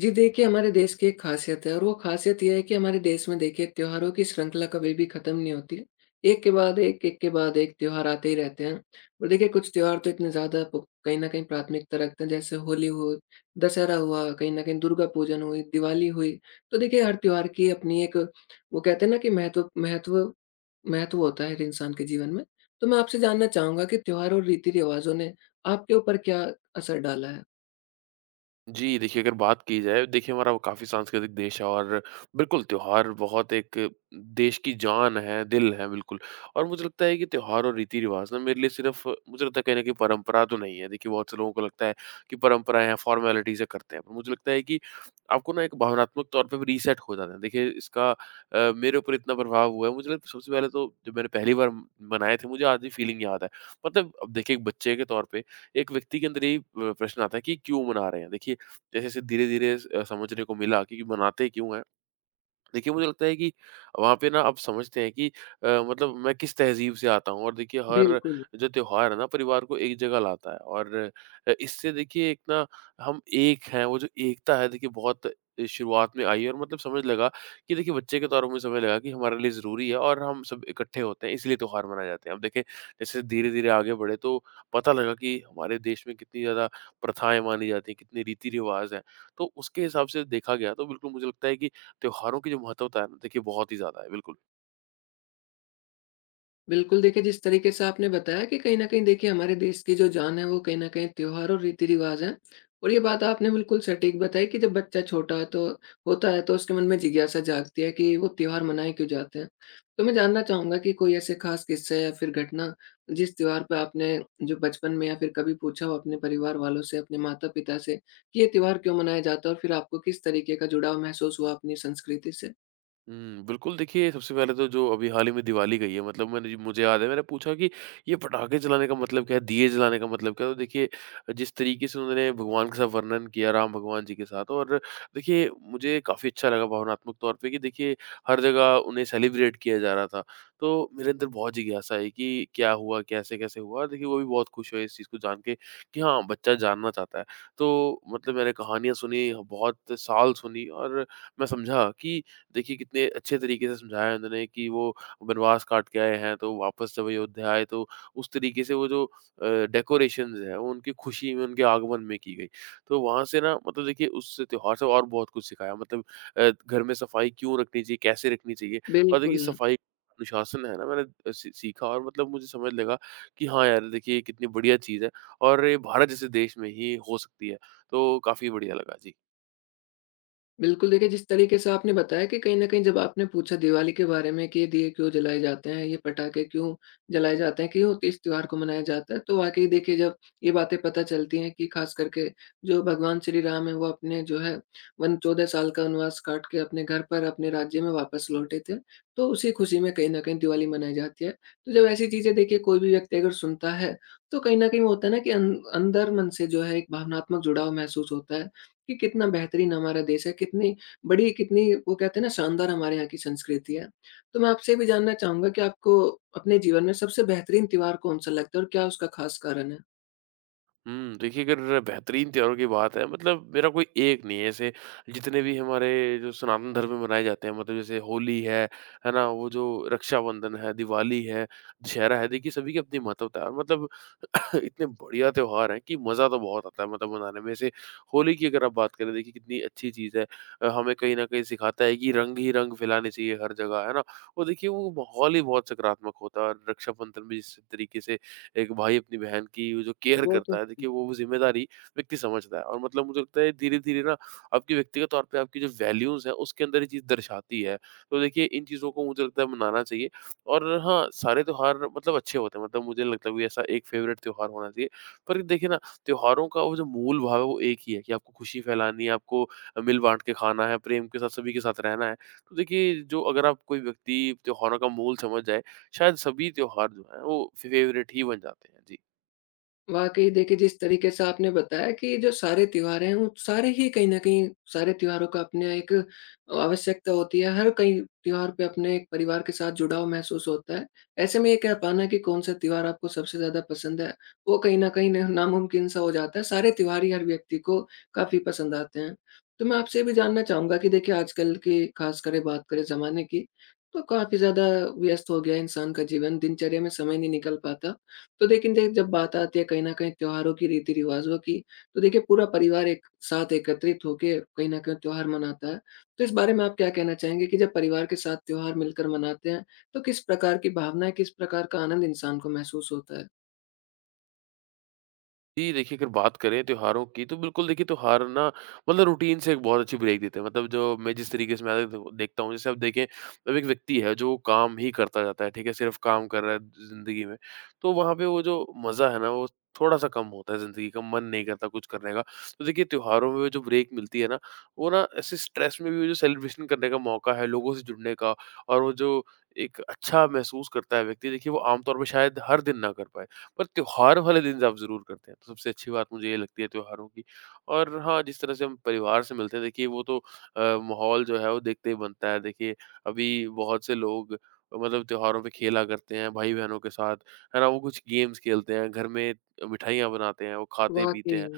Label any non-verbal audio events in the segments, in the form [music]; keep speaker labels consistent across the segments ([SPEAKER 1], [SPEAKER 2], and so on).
[SPEAKER 1] जी देखिए, हमारे देश की एक ख़ासियत है, और वो ख़ासियत ये है कि हमारे देश में देखिए त्योहारों की श्रृंखला कभी भी ख़त्म नहीं होती है। एक के बाद एक, एक के बाद एक त्योहार आते ही रहते हैं। और देखिए कुछ त्योहार तो इतने ज़्यादा प कहीं न कहीं प्राथमिकता रखते हैं, जैसे होली हो, दशहरा हुआ, कहीं न कहीं दुर्गा पूजन हुई, दिवाली हुई। तो देखिए हर त्योहार की अपनी एक, वो कहते हैं ना कि महत्व महत्व महत्व होता है हर इंसान के जीवन में। तो मैं आपसे जानना चाहूँगा कि त्योहार और रीति-रिवाज़ों ने आपके ऊपर क्या असर डाला है?
[SPEAKER 2] जी, देखिए अगर बात की जाए देखिए हमारा काफ़ी सांस्कृतिक देश है और बिल्कुल त्योहार बहुत एक देश की जान है, दिल है बिल्कुल। और मुझे लगता है कि त्योहार और रीति-रिवाज़ ना मेरे लिए सिर्फ़ मुझे लगता है कहीं न कहीं परंपरा तो नहीं है। देखिए बहुत से लोगों को लगता है कि परंपराएँ हैं, फ़ॉर्मेलिटी से करते हैं। पर मुझे लगता है कि आपको ना एक भावनात्मक तौर पे भी रीसेट हो जाना है। देखिए इसका मेरे ऊपर इतना प्रभाव हुआ है मुझे लगता है सबसे पहले तो जब मैंने पहली बार मनाए थे मुझे आज भी फ़ीलिंग याद है। मतलब अब देखिए एक बच्चे के तौर पे एक व्यक्ति के अंदर यही प्रश्न आता है कि क्यों मना रहे हैं? देखिए जैसे-जैसे धीरे-धीरे समझने को मिला कि बनाते क्यों हैं। देखिए मुझे लगता है कि वहाँ पे ना आप समझते हैं कि मतलब मैं किस तहज़ीब से आता हूँ और देखिए हर
[SPEAKER 1] बिल्कुल।
[SPEAKER 2] जो त्योहार है ना परिवार को एक जगह लाता है और इससे देखिए एक ना हम एक हैं, वो जो एकता है देखिए बहुत शुरुआत में आई और मतलब समझ लगा कि देखिए बच्चे के तौर में समझ लगा कि हमारे लिए ज़रूरी है और हम सब इकट्ठे होते हैं इसलिए त्योहार मनाए जाते हैं। अब देखें जैसे धीरे-धीरे आगे बढ़े तो पता लगा कि हमारे देश में कितनी ज़्यादा प्रथाएँ मानी जाती हैं, कितने रीति-रिवाज़ हैं। तो उसके हिसाब से देखा गया तो बिल्कुल मुझे लगता है कि त्योहारों की जो महत्वता है ना देखिए बहुत ही ज़्यादा है। बिल्कुल।
[SPEAKER 1] बिल्कुल देखिए, जिस तरीके से आपने बताया कि कहीं न कहीं देखिए हमारे देश की जो जान है वो कहीं न कहीं त्योहार और रीति-रिवाज़ हैं। और ये बात आपने बिल्कुल सटीक बताई कि जब बच्चा छोटा है, तो होता है, तो उसके मन में जिज्ञासा जागती है कि वो त्योहार मनाए क्यों जाते हैं। तो मैं जानना चाहूँगा कि कोई ऐसे ख़ास किस्सा या फिर घटना जिस त्योहार पे आपने जो बचपन में या फिर कभी पूछा हो अपने परिवार वालों से, अपने माता-पिता से कि ये त्योहार क्यों मनाया जाता है, और फिर आपको किस तरीके का जुड़ाव महसूस हुआ अपनी संस्कृति से?
[SPEAKER 2] हुँ, बिल्कुल देखिए सबसे पहले तो जो अभी हाल ही में दिवाली गई है मतलब मैंने मुझे याद है मैंने पूछा कि ये पटाखे जलाने का मतलब क्या है? दिए जलाने का मतलब क्या है? तो देखिए जिस तरीके से उन्होंने भगवान के साथ वर्णन किया राम भगवान जी के साथ, और देखिए मुझे काफ़ी अच्छा लगा भावनात्मक तौर पे कि देखिए हर जगह उन्हें सेलिब्रेट किया जा रहा था। तो मेरे अंदर बहुत जिज्ञासा आई कि क्या हुआ? कैसे-कैसे हुआ? और देखिए वो भी बहुत खुश हुए इस चीज़ को जान के कि हाँ, बच्चा जानना चाहता है। तो मतलब मैंने कहानियाँ सुनी, बहुत साल सुनी और मैं समझा कि देखिए कितने अच्छे तरीके से समझाया उन्होंने कि वो वनवास काट के आए हैं तो वापस जब अयोध्या आए तो उस तरीके से वो जो डेकोरेशंस है वो उनकी खुशी में उनके आगमन में की गई। तो वहां से ना मतलब देखिए उस त्योहार से और बहुत कुछ सिखाया, मतलब घर में सफाई क्यों रखनी चाहिए, कैसे रखनी चाहिए। और देखिए
[SPEAKER 1] बिल्कुल।
[SPEAKER 2] सफाई अनुशासन है ना, मैंने सीखा, और मतलब मुझे समझ लगा कि हाँ यार देखिए ये कितनी बढ़िया चीज़ है और ये भारत जैसे देश में ही हो सकती है, तो काफ़ी बढ़िया लगा जी।
[SPEAKER 1] बिल्कुल, देखिए जिस तरीके से आपने बताया कि कहीं न कहीं जब आपने पूछा दिवाली के बारे में कि ये दिए क्यों जलाए जाते हैं, ये पटाखे क्यों जलाए जाते हैं, क्यों इस त्योहार को मनाया जाता है। तो वाक़ई देखिए जब ये बातें पता चलती हैं कि ख़ास करके जो भगवान श्री राम हैं वो अपने जो है वन 14 साल का वनवास काट के अपने घर पर, अपने राज्य में वापस लौटे थे। तो उसी खुशी में कहीं न कहीं दिवाली मनाई जाती है। तो जब ऐसी चीज़ें देखिए कोई भी व्यक्ति अगर सुनता है, तो कहीं न कहीं वो होता है ना कि अंदर मन से जो है एक भावनात्मक जुड़ाव महसूस होता है। कि कितना बेहतरीन हमारा देश है, कितनी बड़ी, कितनी वो कहते हैं ना शानदार हमारे यहाँ की संस्कृति है। तो मैं आपसे ये भी जानना चाहूँगा कि आपको अपने जीवन में सबसे बेहतरीन त्योहार कौन-सा लगता है, और क्या उसका ख़ास कारण है?
[SPEAKER 2] हुँ, देखिए अगर बेहतरीन त्योहारों की बात है मतलब मेरा कोई एक नहीं है ऐसे, जितने भी हमारे जो सनातन धर्म में मनाए जाते हैं, मतलब जैसे होली है ना? वो जो रक्षाबंधन है, दिवाली है, दशहरा है, देखिए सभी की अपनी महत्वता है मतलब [laughs] इतने बढ़िया त्योहार हैं कि मज़ा तो बहुत आता है मतलब मनाने में। जैसे होली की अगर आप बात करें देखिए कितनी अच्छी चीज़ है। हमें कहीं न कहीं सिखाता है कि रंग ही रंग फ़ैलाने चाहिए हर जगह, है ना? और देखिए वो माहौल ही बहुत सकारात्मक होता है और रक्षाबंधन भी जिस तरीके से एक भाई अपनी बहन की वो जो केयर
[SPEAKER 1] वो तो
[SPEAKER 2] करता है
[SPEAKER 1] है।
[SPEAKER 2] देखिए वो ज़िम्मेदारी व्यक्ति समझता है। और मतलब मुझे लगता है धीरे-धीरे ना आपके व्यक्तिगत तौर पे आपकी जो वैल्यूज़ हैं उसके अंदर ये चीज़ दर्शाती है। तो देखिए इन चीज़ों को मुझे लगता है मनाना चाहिए। और हाँ, सारे त्योहार मतलब अच्छे होते हैं, मतलब मुझे नहीं लगता कोई ऐसा एक फ़ेवरेट त्योहार होना चाहिए। पर देखिए ना, त्योहारों का वो जो मूल भाव है वो एक ही है कि आपको खुशी फैलानी है, आपको मिल-बाँट के खाना है, प्रेम के साथ सभी के साथ रहना है। तो देखिए जो अगर आप कोई व्यक्ति त्योहारों का मूल समझ जाए, शायद सभी त्योहार जो हैं वो फ़ेवरेट ही बन जाते हैं। जी।
[SPEAKER 1] वाक़ई देखिए, जिस तरीके से आपने बताया कि जो सारे त्योहार हैं, वो सारे ही कहीं न कहीं सारे त्योहारों का अपने एक आवश्यकता होती है। हर कई त्योहार पे अपने एक परिवार के साथ जुड़ाव महसूस होता है। ऐसे में ये कह पाना कि कौन-सा त्योहार आपको सबसे ज़्यादा पसंद है, वो कहीं न नामुमकिन सा हो जाता है। सारे त्योहार ही हर व्यक्ति को काफ़ी पसंद आते हैं। तो मैं आपसे ये भी जानना चाहूँगा कि देखिए आजकल की ख़ास करे बात करें ज़माने की, तो काफ़ी ज़्यादा व्यस्त हो गया है इंसान का जीवन, दिनचर्या में समय नहीं निकल पाता। तो लेकिन देख जब बात आती है कहीं न कहीं त्योहारों की, रीति-रिवाज़ों की, तो देखिए पूरा परिवार एक साथ एकत्रित होके कहीं न कहीं त्योहार मनाता है। तो इस बारे में आप क्या कहना चाहेंगे कि जब परिवार के साथ त्योहार मिलकर मनाते हैं, तो किस प्रकार की भावनाएँ, किस प्रकार का आनंद इंसान को महसूस होता है?
[SPEAKER 2] जी, देखिए अगर बात करें त्योहारों की तो बिल्कुल देखिए त्योहार ना मतलब रूटीन से एक बहुत अच्छी ब्रेक देते हैं। मतलब जो मैं जिस तरीके से मैं आदत देखता हूँ, जैसे आप देखें अब एक व्यक्ति है जो काम ही करता जाता है, ठीक है? सिर्फ़ काम कर रहा है ज़िंदगी में। तो वहाँ पे वो जो मज़ा है ना वो थोड़ा-सा कम होता है ज़िंदगी का, मन नहीं करता कुछ करने का। तो देखिए त्योहारों में जो ब्रेक मिलती है ना, वो ना ऐसे स्ट्रेस में भी वो जो सेलिब्रेशन करने का मौका है, लोगों से जुड़ने का और वो जो एक अच्छा महसूस करता है व्यक्ति देखिए वो आमतौर पे शायद हर दिन ना कर पाए। पर त्योहार वाले दिन आप ज़रूर करते हैं। तो सबसे अच्छी बात मुझे ये लगती है त्योहारों की। और हाँ, जिस तरह से हम परिवार से मिलते हैं देखिए वो तो माहौल जो है वो देखते ही बनता है। देखिए अभी बहुत से लोग मतलब त्योहारों पे खेला करते हैं भाई-बहनों के साथ, है ना? वो कुछ गेम्स खेलते हैं, घर में मिठाइयाँ बनाते हैं, वो खाते-पीते
[SPEAKER 1] वाक़ई।
[SPEAKER 2] हैं।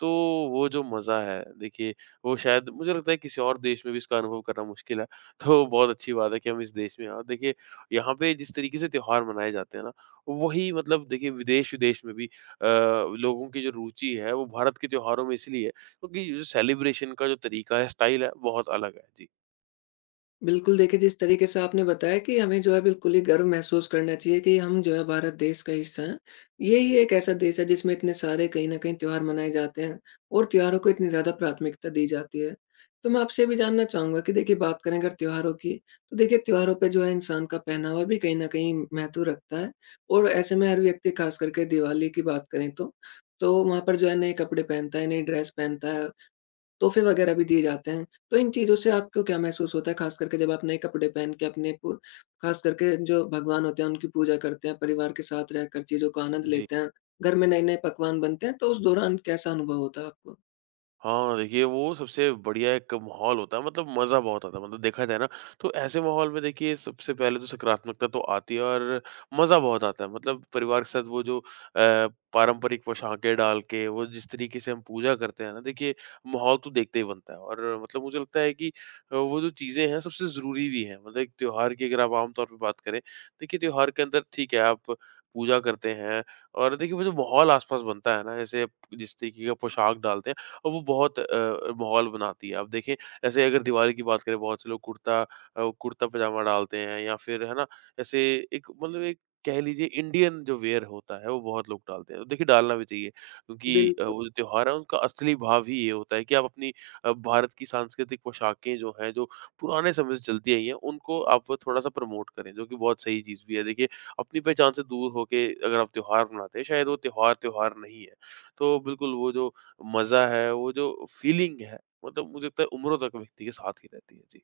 [SPEAKER 2] तो वो जो मज़ा है देखिए वो शायद मुझे लगता है किसी और देश में भी इसका अनुभव करना मुश्किल है। [laughs] तो बहुत अच्छी बात है कि हम इस देश में हैं और देखिए यहाँ पे जिस तरीके से त्योहार मनाए जाते हैं ना वही मतलब देखिए विदेश-विदेश में भी लोगों की जो रुचि है वो भारत के त्योहारों में इसलिए है क्योंकि जो सेलिब्रेशन का जो तरीका है, स्टाइल है, बहुत अलग है। जी।
[SPEAKER 1] बिल्कुल, देखिए जिस तरीके से आपने बताया कि हमें जो है बिल्कुल ही गर्व महसूस करना चाहिए कि हम जो है भारत देश का हिस्सा हैं। यही एक ऐसा देश है जिसमें इतने सारे कहीं न कहीं त्योहार मनाए जाते हैं, और त्योहारों को इतनी ज़्यादा प्राथमिकता दी जाती है। तो मैं आपसे ये भी जानना चाहूँगा कि देखिए बात करें अगर त्योहारों की, तो देखिए त्योहारों पे जो है इंसान का पहनावा भी कहीं न कहीं महत्व रखता है, और ऐसे में हर व्यक्ति खास करके दिवाली की बात करें तो वहाँ पर जो है नए कपड़े पहनता है, नई ड्रेस पहनता है, तोहफे वगैरह भी दिए जाते हैं। तो इन चीज़ों से आपको क्या महसूस होता है ख़ास करके जब आप नए कपड़े पहन के अपने पु ख़ास करके जो भगवान होते हैं उनकी पूजा करते हैं, परिवार के साथ रहकर चीज़ों का आनंद
[SPEAKER 2] जी।
[SPEAKER 1] लेते हैं, घर में नए-नए पकवान बनते हैं, तो उस दौरान कैसा अनुभव होता है आपको?
[SPEAKER 2] हाँ, देखिए वो सबसे बढ़िया एक माहौल होता है मतलब मज़ा बहुत आता है, मतलब देखा जाए ना तो ऐसे माहौल में देखिए सबसे पहले तो सकारात्मकता तो आती है और मज़ा बहुत आता है मतलब परिवार के साथ वो जो पारंपरिक पोशाकें डाल के वो जिस तरीके से हम पूजा करते हैं ना देखिए माहौल तो देखते ही बनता है, और मतलब मुझे लगता है कि वो जो चीज़ें हैं सबसे ज़रूरी भी हैं मतलब एक त्योहार की अगर आप आमतौर पर बात करें देखिए त्योहार के अंदर ठीक है आप पूजा करते हैं और देखिए वो जो माहौल आसपास बनता है ना, जैसे जिस तरीके का पोशाक डालते हैं और वो बहुत माहौल बनाती है। आप देखें ऐसे अगर दिवाली की बात करें बहुत से लोग कुर्ता-पजामा डालते हैं, या फिर है ना ऐसे एक मतलब एक कह लीजिए इंडियन जो वियर होता है वो बहुत लोग डालते हैं। तो देखिए डालना भी चाहिए
[SPEAKER 1] बिल
[SPEAKER 2] क्योंकि वो जो त्योहार है उनका असली भाव ही ये होता है कि आप अपनी भारत की सांस्कृतिक पोशाकें जो हैं जो पुराने समय से चलती आई हैं उनको आप थोड़ा-सा प्रमोट करें, जो कि बहुत सही चीज़ भी है। देखिए अपनी पहचान से दूर होके अगर आप त्योहार मनाते हैं, शायद वो त्योहार, त्योहार नहीं है। तो बिल्कुल वो जो मज़ा है, वो जो फ़ीलिंग है, मतलब मुझे लगता है उम्रों तक व्यक्ति के साथ ही रहती है। जी।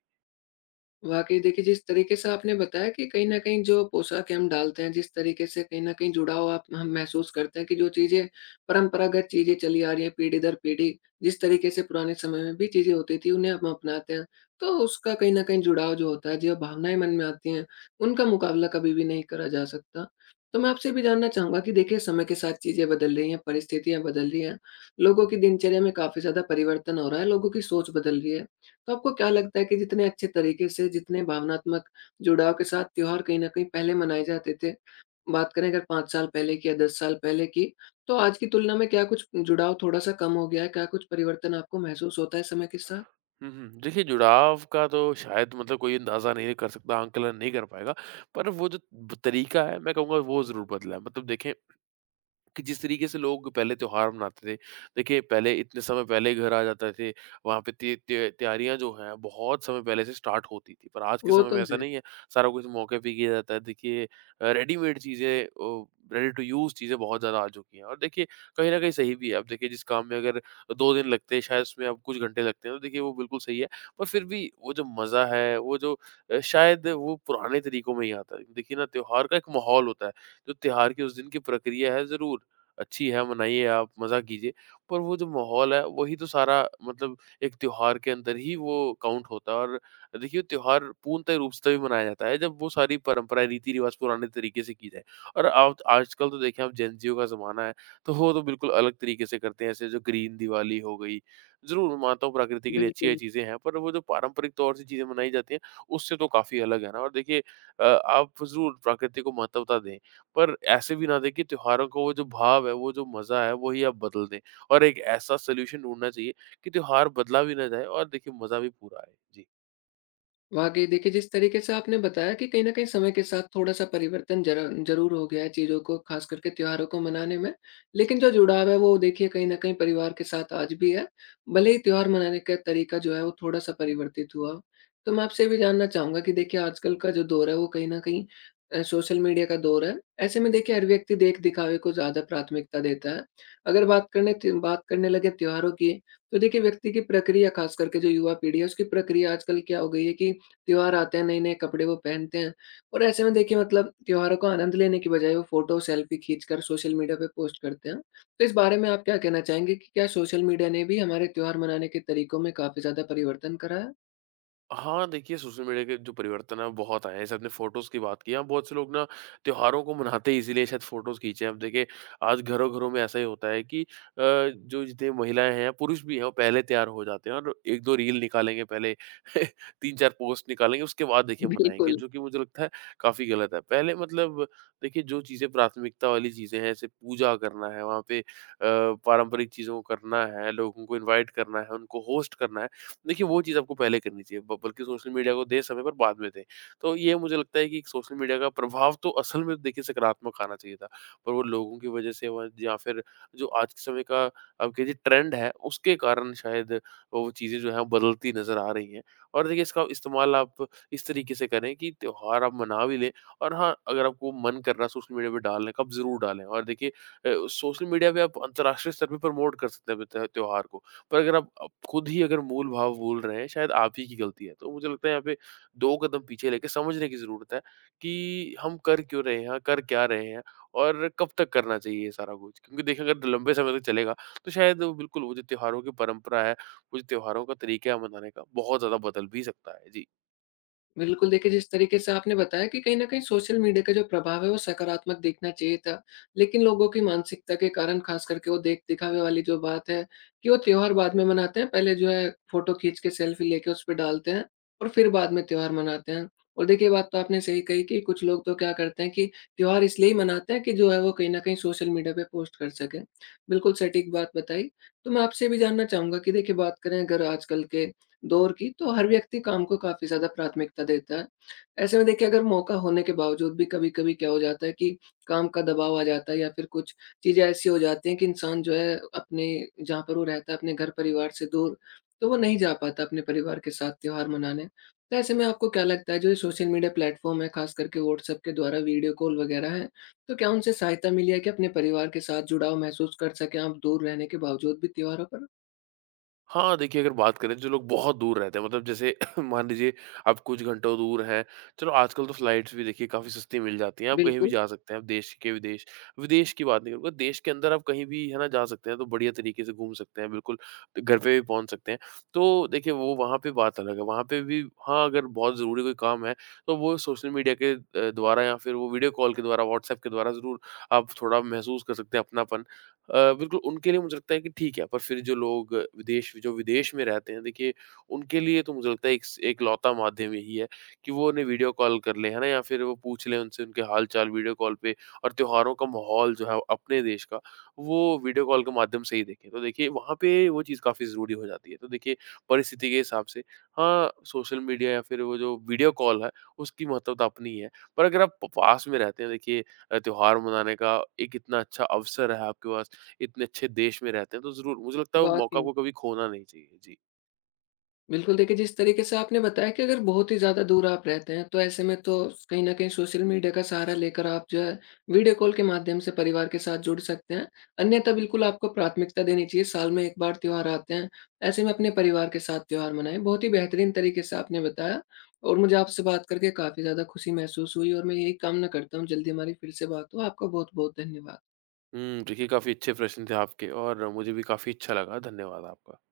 [SPEAKER 1] वाक़ई देखिए, जिस तरीके से आपने बताया कि कहीं न कहीं जो पोशाकें हम डालते हैं, जिस तरीके से कहीं न कहीं जुड़ाव आप हम महसूस करते हैं कि जो चीज़ें परंपरागत चीज़ें चली आ रही हैं पीढ़ी दर पीढ़ी, जिस तरीके से पुराने समय में भी चीज़ें होती थी उन्हें हम अपनाते हैं, तो उसका कहीं न कहीं जुड़ाव जो होता है, जो भावनाएँ मन में आती हैं, उनका मुकाबला कभी भी नहीं करा जा सकता। तो मैं आपसे भी जानना चाहूँगा कि देखिए समय के साथ चीज़ें बदल रही हैं, परिस्थितियाँ बदल रही हैं, लोगों की दिनचर्या में काफ़ी ज़्यादा परिवर्तन हो रहा है, लोगों की सोच बदल रही है। तो आपको क्या लगता है कि जितने अच्छे तरीके से, जितने भावनात्मक जुड़ाव के साथ त्योहार कहीं न कहीं पहले मनाए जाते थे, बात करें अगर 5 साल पहले की या 10 साल पहले की, तो आज की तुलना में क्या कुछ जुड़ाव थोड़ा-सा कम हो गया है? क्या कुछ परिवर्तन आपको महसूस होता है समय के साथ?
[SPEAKER 2] हुँ, हुँ। देखिए जुड़ाव का तो शायद मतलब कोई अंदाज़ा नहीं कर सकता, आंकलन नहीं कर पाएगा। पर वो जो ब तरीका है मैं कहूँगा वो ज़रूर बदला है। मतलब देखें कि जिस तरीके से लोग पहले त्योहार मनाते थे देखिए पहले इतने समय पहले घर आ जाते थे, वहाँ पे तैयारियां जो हैं बहुत समय पहले से स्टार्ट होती थी, पर आज के
[SPEAKER 1] वो
[SPEAKER 2] समय में
[SPEAKER 1] तो
[SPEAKER 2] ऐसा
[SPEAKER 1] है।
[SPEAKER 2] नहीं है। सारा कुछ मौके पे किया जाता है, देखिए रेडीमेड चीज़ें, रेडी टू यूज़ चीज़ें बहुत ज़्यादा आ चुकी हैं, और देखिए कहीं ना कहीं सही भी है। अब देखिए जिस काम में अगर 2 दिन लगते हैं शायद उसमें अब कुछ घंटे लगते हैं, तो देखिए वो बिल्कुल सही है। पर फिर भी वो जो मज़ा है वो जो शायद वो पुराने तरीकों में ही आता है। देखिए ना त्योहार का एक माहौल होता है, जो त्योहार की उस दिन की प्रक्रिया है ज़रूर अच्छी है, मनाइए आप, मज़ा कीजिए। पर वो जो माहौल है, वही तो सारा मतलब एक त्योहार के अंदर ही वो काउंट होता है, और देखिए त्योहार पूर्णतः रूप से तभी मनाया जाता है जब वो सारी परंपराएँ, रीति-रिवाज़ पुराने तरीके से की जाए। और आप आजकल तो देखिए आप जेन ज़ियो का ज़माना है, तो वो तो बिल्कुल अलग तरीके से करते हैं, ऐसे जो ग्रीन दिवाली हो गई। ज़रूर, मैं मानता हूँ प्रकृति के लिए अच्छी ये
[SPEAKER 1] बिल्कुल।
[SPEAKER 2] चीज़ें हैं, पर वो जो पारंपरिक तौर से चीज़ें मनाई जाती हैं, उससे तो काफ़ी अलग है ना। और देखिए आप ज़रूर प्रकृति को महत्वता दें। पर ऐसे भी ना दें कि त्योहारों को वो जो भाव है, वो जो मज़ा है, वही आप बदल दें। और एक ऐसा सॉल्यूशन ढूँढना चाहिए कि त्योहार बदला भी ना जाए और देखिए मज़ा भी पूरा आए। जी।
[SPEAKER 1] वाक़ई देखिए, जिस तरीके से आपने बताया कि कहीं न कहीं समय के साथ थोड़ा-सा परिवर्तन जरा ज़रूर हो गया है चीज़ों को ख़ास करके त्योहारों को मनाने में। लेकिन जो जुड़ाव है वो देखिए कहीं न कहीं परिवार के साथ आज भी है, भले ही त्योहार मनाने का तरीका जो है वो थोड़ा-सा परिवर्तित हुआ हो। तो मैं आपसे ये भी जानना चाहूँगा कि देखिए आजकल का जो दौर है वो कहीं न कहीं सोशल मीडिया का दौर है। ऐसे में देखिए हर व्यक्ति देख-दिखावे को ज़्यादा प्राथमिकता देता है। अगर बात करने लगे त्योहारों की, तो देखिए व्यक्ति की प्रक्रिया ख़ास करके जो युवा पीढ़ी है उसकी प्रक्रिया आजकल क्या हो गई है कि त्योहार आते हैं, नए-नए कपड़े वो पहनते हैं, और ऐसे में देखिए मतलब त्योहारों का आनंद लेने की बजाय वो फ़ोटो, सेल्फी खींचकर सोशल मीडिया पे पोस्ट करते हैं। तो इस बारे में आप क्या कहना चाहेंगे कि क्या सोशल मीडिया ने भी हमारे त्योहार मनाने के तरीकों में काफ़ी ज़्यादा परिवर्तन करा है?
[SPEAKER 2] हाँ, देखिए सोशल मीडिया के जो परिवर्तन हैं वो बहुत आए हैं। जैसे आपने फ़ोटोज़ की बात की, हाँ, बहुत से लोग ना त्योहारों को मनाते हैं इसीलिए शायद फ़ोटोज़ खींचे हैं। अब देखिए आज घरों-घरों में ऐसा ही होता है कि जो जितनी महिलाएँ हैं, पुरुष भी हैं, वो पहले तैयार हो जाते हैं और 1-2 रील निकालेंगे पहले [laughs] 3-4 पोस्ट निकालेंगे, उसके बाद देखिए मनाएँगे,
[SPEAKER 1] बिल्कुल।
[SPEAKER 2] जो कि मुझे लगता है काफ़ी गलत है। पहले मतलब देखिए जो चीज़ें प्राथमिकता वाली चीज़ें हैं, जैसे पूजा करना है, वहाँ पे पारंपरिक चीज़ों को करना है, लोगों को इनवाइट करना है, उनको होस्ट करना है, देखिए वो चीज़ आपको पहले करनी चाहिए ब बल्कि सोशल मीडिया को दें समय पर बाद में दें। तो ये मुझे लगता है कि सोशल मीडिया का प्रभाव तो असल में देखिए सकारात्मक आना चाहिए था। पर वो लोगों की वजह से व या फिर जो आज के समय का आप कहिए ट्रेंड है उसके कारण शायद वो चीज़ें जो हैं बदलती नज़र आ रही हैं। और देखिए इसका इस्तेमाल आप इस तरीके से करें कि त्योहार आप मना भी लें और हाँ, अगर आपको मन कर रहा है सोशल मीडिया पे डालने का आप ज़रूर डालें। और देखिए सोशल मीडिया पे आप अंतर्राष्ट्रीय स्तर पे प्रमोट कर सकते हैं अपने त्योहार को। पर अगर आप खुद ही अगर मूल भाव भूल रहे हैं, शायद आप ही की गलती है। तो मुझे लगता है यहाँ पे 2 कदम पीछे लेके समझने की ज़रूरत है कि हम कर क्यों रहे हैं, कर क्या रहे हैं और कब तक करना चाहिए ये सारा कुछ? क्योंकि देखिए अगर लंबे समय तक चलेगा, तो शायद वो बिल्कुल वो जो त्योहारों की परंपरा है, वो जो त्योहारों का तरीका है मनाने का, बहुत ज़्यादा बदल भी सकता है। जी।
[SPEAKER 1] बिल्कुल, देखिए जिस तरीके से आपने बताया कि कहीं न कहीं सोशल मीडिया का जो प्रभाव है वो सकारात्मक दिखना चाहिए था। लेकिन लोगों की मानसिकता के कारण ख़ास करके वो देख-दिखावे वाली जो बात है कि वो त्योहार बाद में मनाते हैं, पहले जो है फ़ोटो खींच के सेल्फी लेके उस पे डालते हैं, और फिर बाद में त्योहार मनाते हैं। और देखिए ये बात तो आपने सही कही कि कुछ लोग तो क्या करते हैं कि त्योहार इसलिए ही मनाते हैं कि जो है वो कहीं न कहीं सोशल मीडिया पे पोस्ट कर सकें। बिल्कुल सटीक बात बताई। तो मैं आपसे ये भी जानना चाहूँगा कि देखिए बात करें अगर आजकल के दौर की, तो हर व्यक्ति काम को काफ़ी ज़्यादा प्राथमिकता देता है। ऐसे में देखिए अगर मौका होने के बावजूद भी कभी-कभी क्या हो जाता है कि काम का दबाव आ जाता है या फिर कुछ चीज़ें ऐसी हो जाती हैं कि इंसान जो है अपने जहाँ पर वो रहता है, अपने घर-परिवार से दूर, तो वो नहीं जा पाता अपने परिवार के साथ त्योहार मनाने। तो ऐसे में आपको क्या लगता है जो ये सोशल मीडिया प्लेटफ़ॉर्म है, ख़ास करके व्हाट्सऐप के द्वारा वीडियो कॉल वगैरह है, तो क्या उनसे सहायता मिली है कि अपने परिवार के साथ जुड़ाव महसूस कर सकें आप दूर रहने के बावजूद भी त्योहारों पर?
[SPEAKER 2] हाँ, देखिए अगर बात करें जो लोग बहुत दूर रहते हैं मतलब जैसे [clears throat] मान लीजिए आप कुछ घंटों दूर हैं, चलो आजकल तो फ्लाइट्स भी देखिए काफ़ी सस्ती मिल जाती हैं, आप कहीं भी
[SPEAKER 1] बिल्कुल,
[SPEAKER 2] जा सकते हैं, आप देश के विदेश विदेश की बात नहीं करूँगा, देश के अंदर आप कहीं भी है ना जा सकते हैं, तो बढ़िया तरीके से घूम सकते हैं, बिल्कुल घर पे भी पहुँच सकते हैं। तो देखिए वो वहाँ पे बात अलग है, वहाँ पे भी हाँ, अगर बहुत ज़रूरी कोई काम है, तो वो सोशल मीडिया के द्वारा या फिर वो वीडियो कॉल के द्वारा, व्हाट्सएप के द्वारा ज़रूर आप थोड़ा महसूस कर सकते हैं अपनापन। बिल्कुल उनके लिए मुझे लगता है कि ठीक है, पर फिर जो विदेश में रहते हैं, देखिए उनके लिए तो मुझे लगता है एक स एकलौता माध्यम यही है कि वो उन्हें वीडियो कॉल कर लें, है ना? या फिर वो पूछ लें उनसे उनके हाल-चाल वीडियो कॉल पे और त्योहारों का माहौल जो है वो अपने देश का, वो वीडियो कॉल के माध्यम से ही देखें। तो देखिए वहाँ पे वो चीज़ काफ़ी ज़रूरी हो जाती है। तो देखिए परिस्थिति के हिसाब से हाँ, सोशल मीडिया या फिर वो जो वीडियो कॉल है, उसकी महत्वता अपनी ही है। पर अगर आप प पास में रहते हैं देखिए त्योहार मनाने का एक इतना अच्छा अवसर है आपके पास इतने अच्छे देश में रहते हैं, तो ज़रूर मुझे लगता है वो मौका
[SPEAKER 1] वाक़ई।
[SPEAKER 2] को कभी खोना नहीं चाहिए। जी।
[SPEAKER 1] बिल्कुल, देखिए जिस तरीके से आपने बताया कि अगर बहुत ही ज़्यादा दूर आप रहते हैं, तो ऐसे में तो कहीं न कहीं सोशल मीडिया का सहारा लेकर आप जो है वीडियो कॉल के माध्यम से परिवार के साथ जुड़ सकते हैं। अन्यथा बिल्कुल आपको प्राथमिकता देनी चाहिए, साल में 1 बार त्योहार आते हैं, ऐसे में अपने परिवार के साथ त्योहार मनाएँ। बहुत ही बेहतरीन तरीके से आपने बताया, और मुझे आपसे बात करके काफ़ी ज़्यादा खुशी महसूस हुई, और मैं यही कामना करता हूँ जल्दी हमारी फिर से बात हो। आपका बहुत-बहुत धन्यवाद।
[SPEAKER 2] हुँ, देखिए काफ़ी अच्छे प्रश्न थे आपके और मुझे भी काफ़ी अच्छा लगा। धन्यवाद आपका।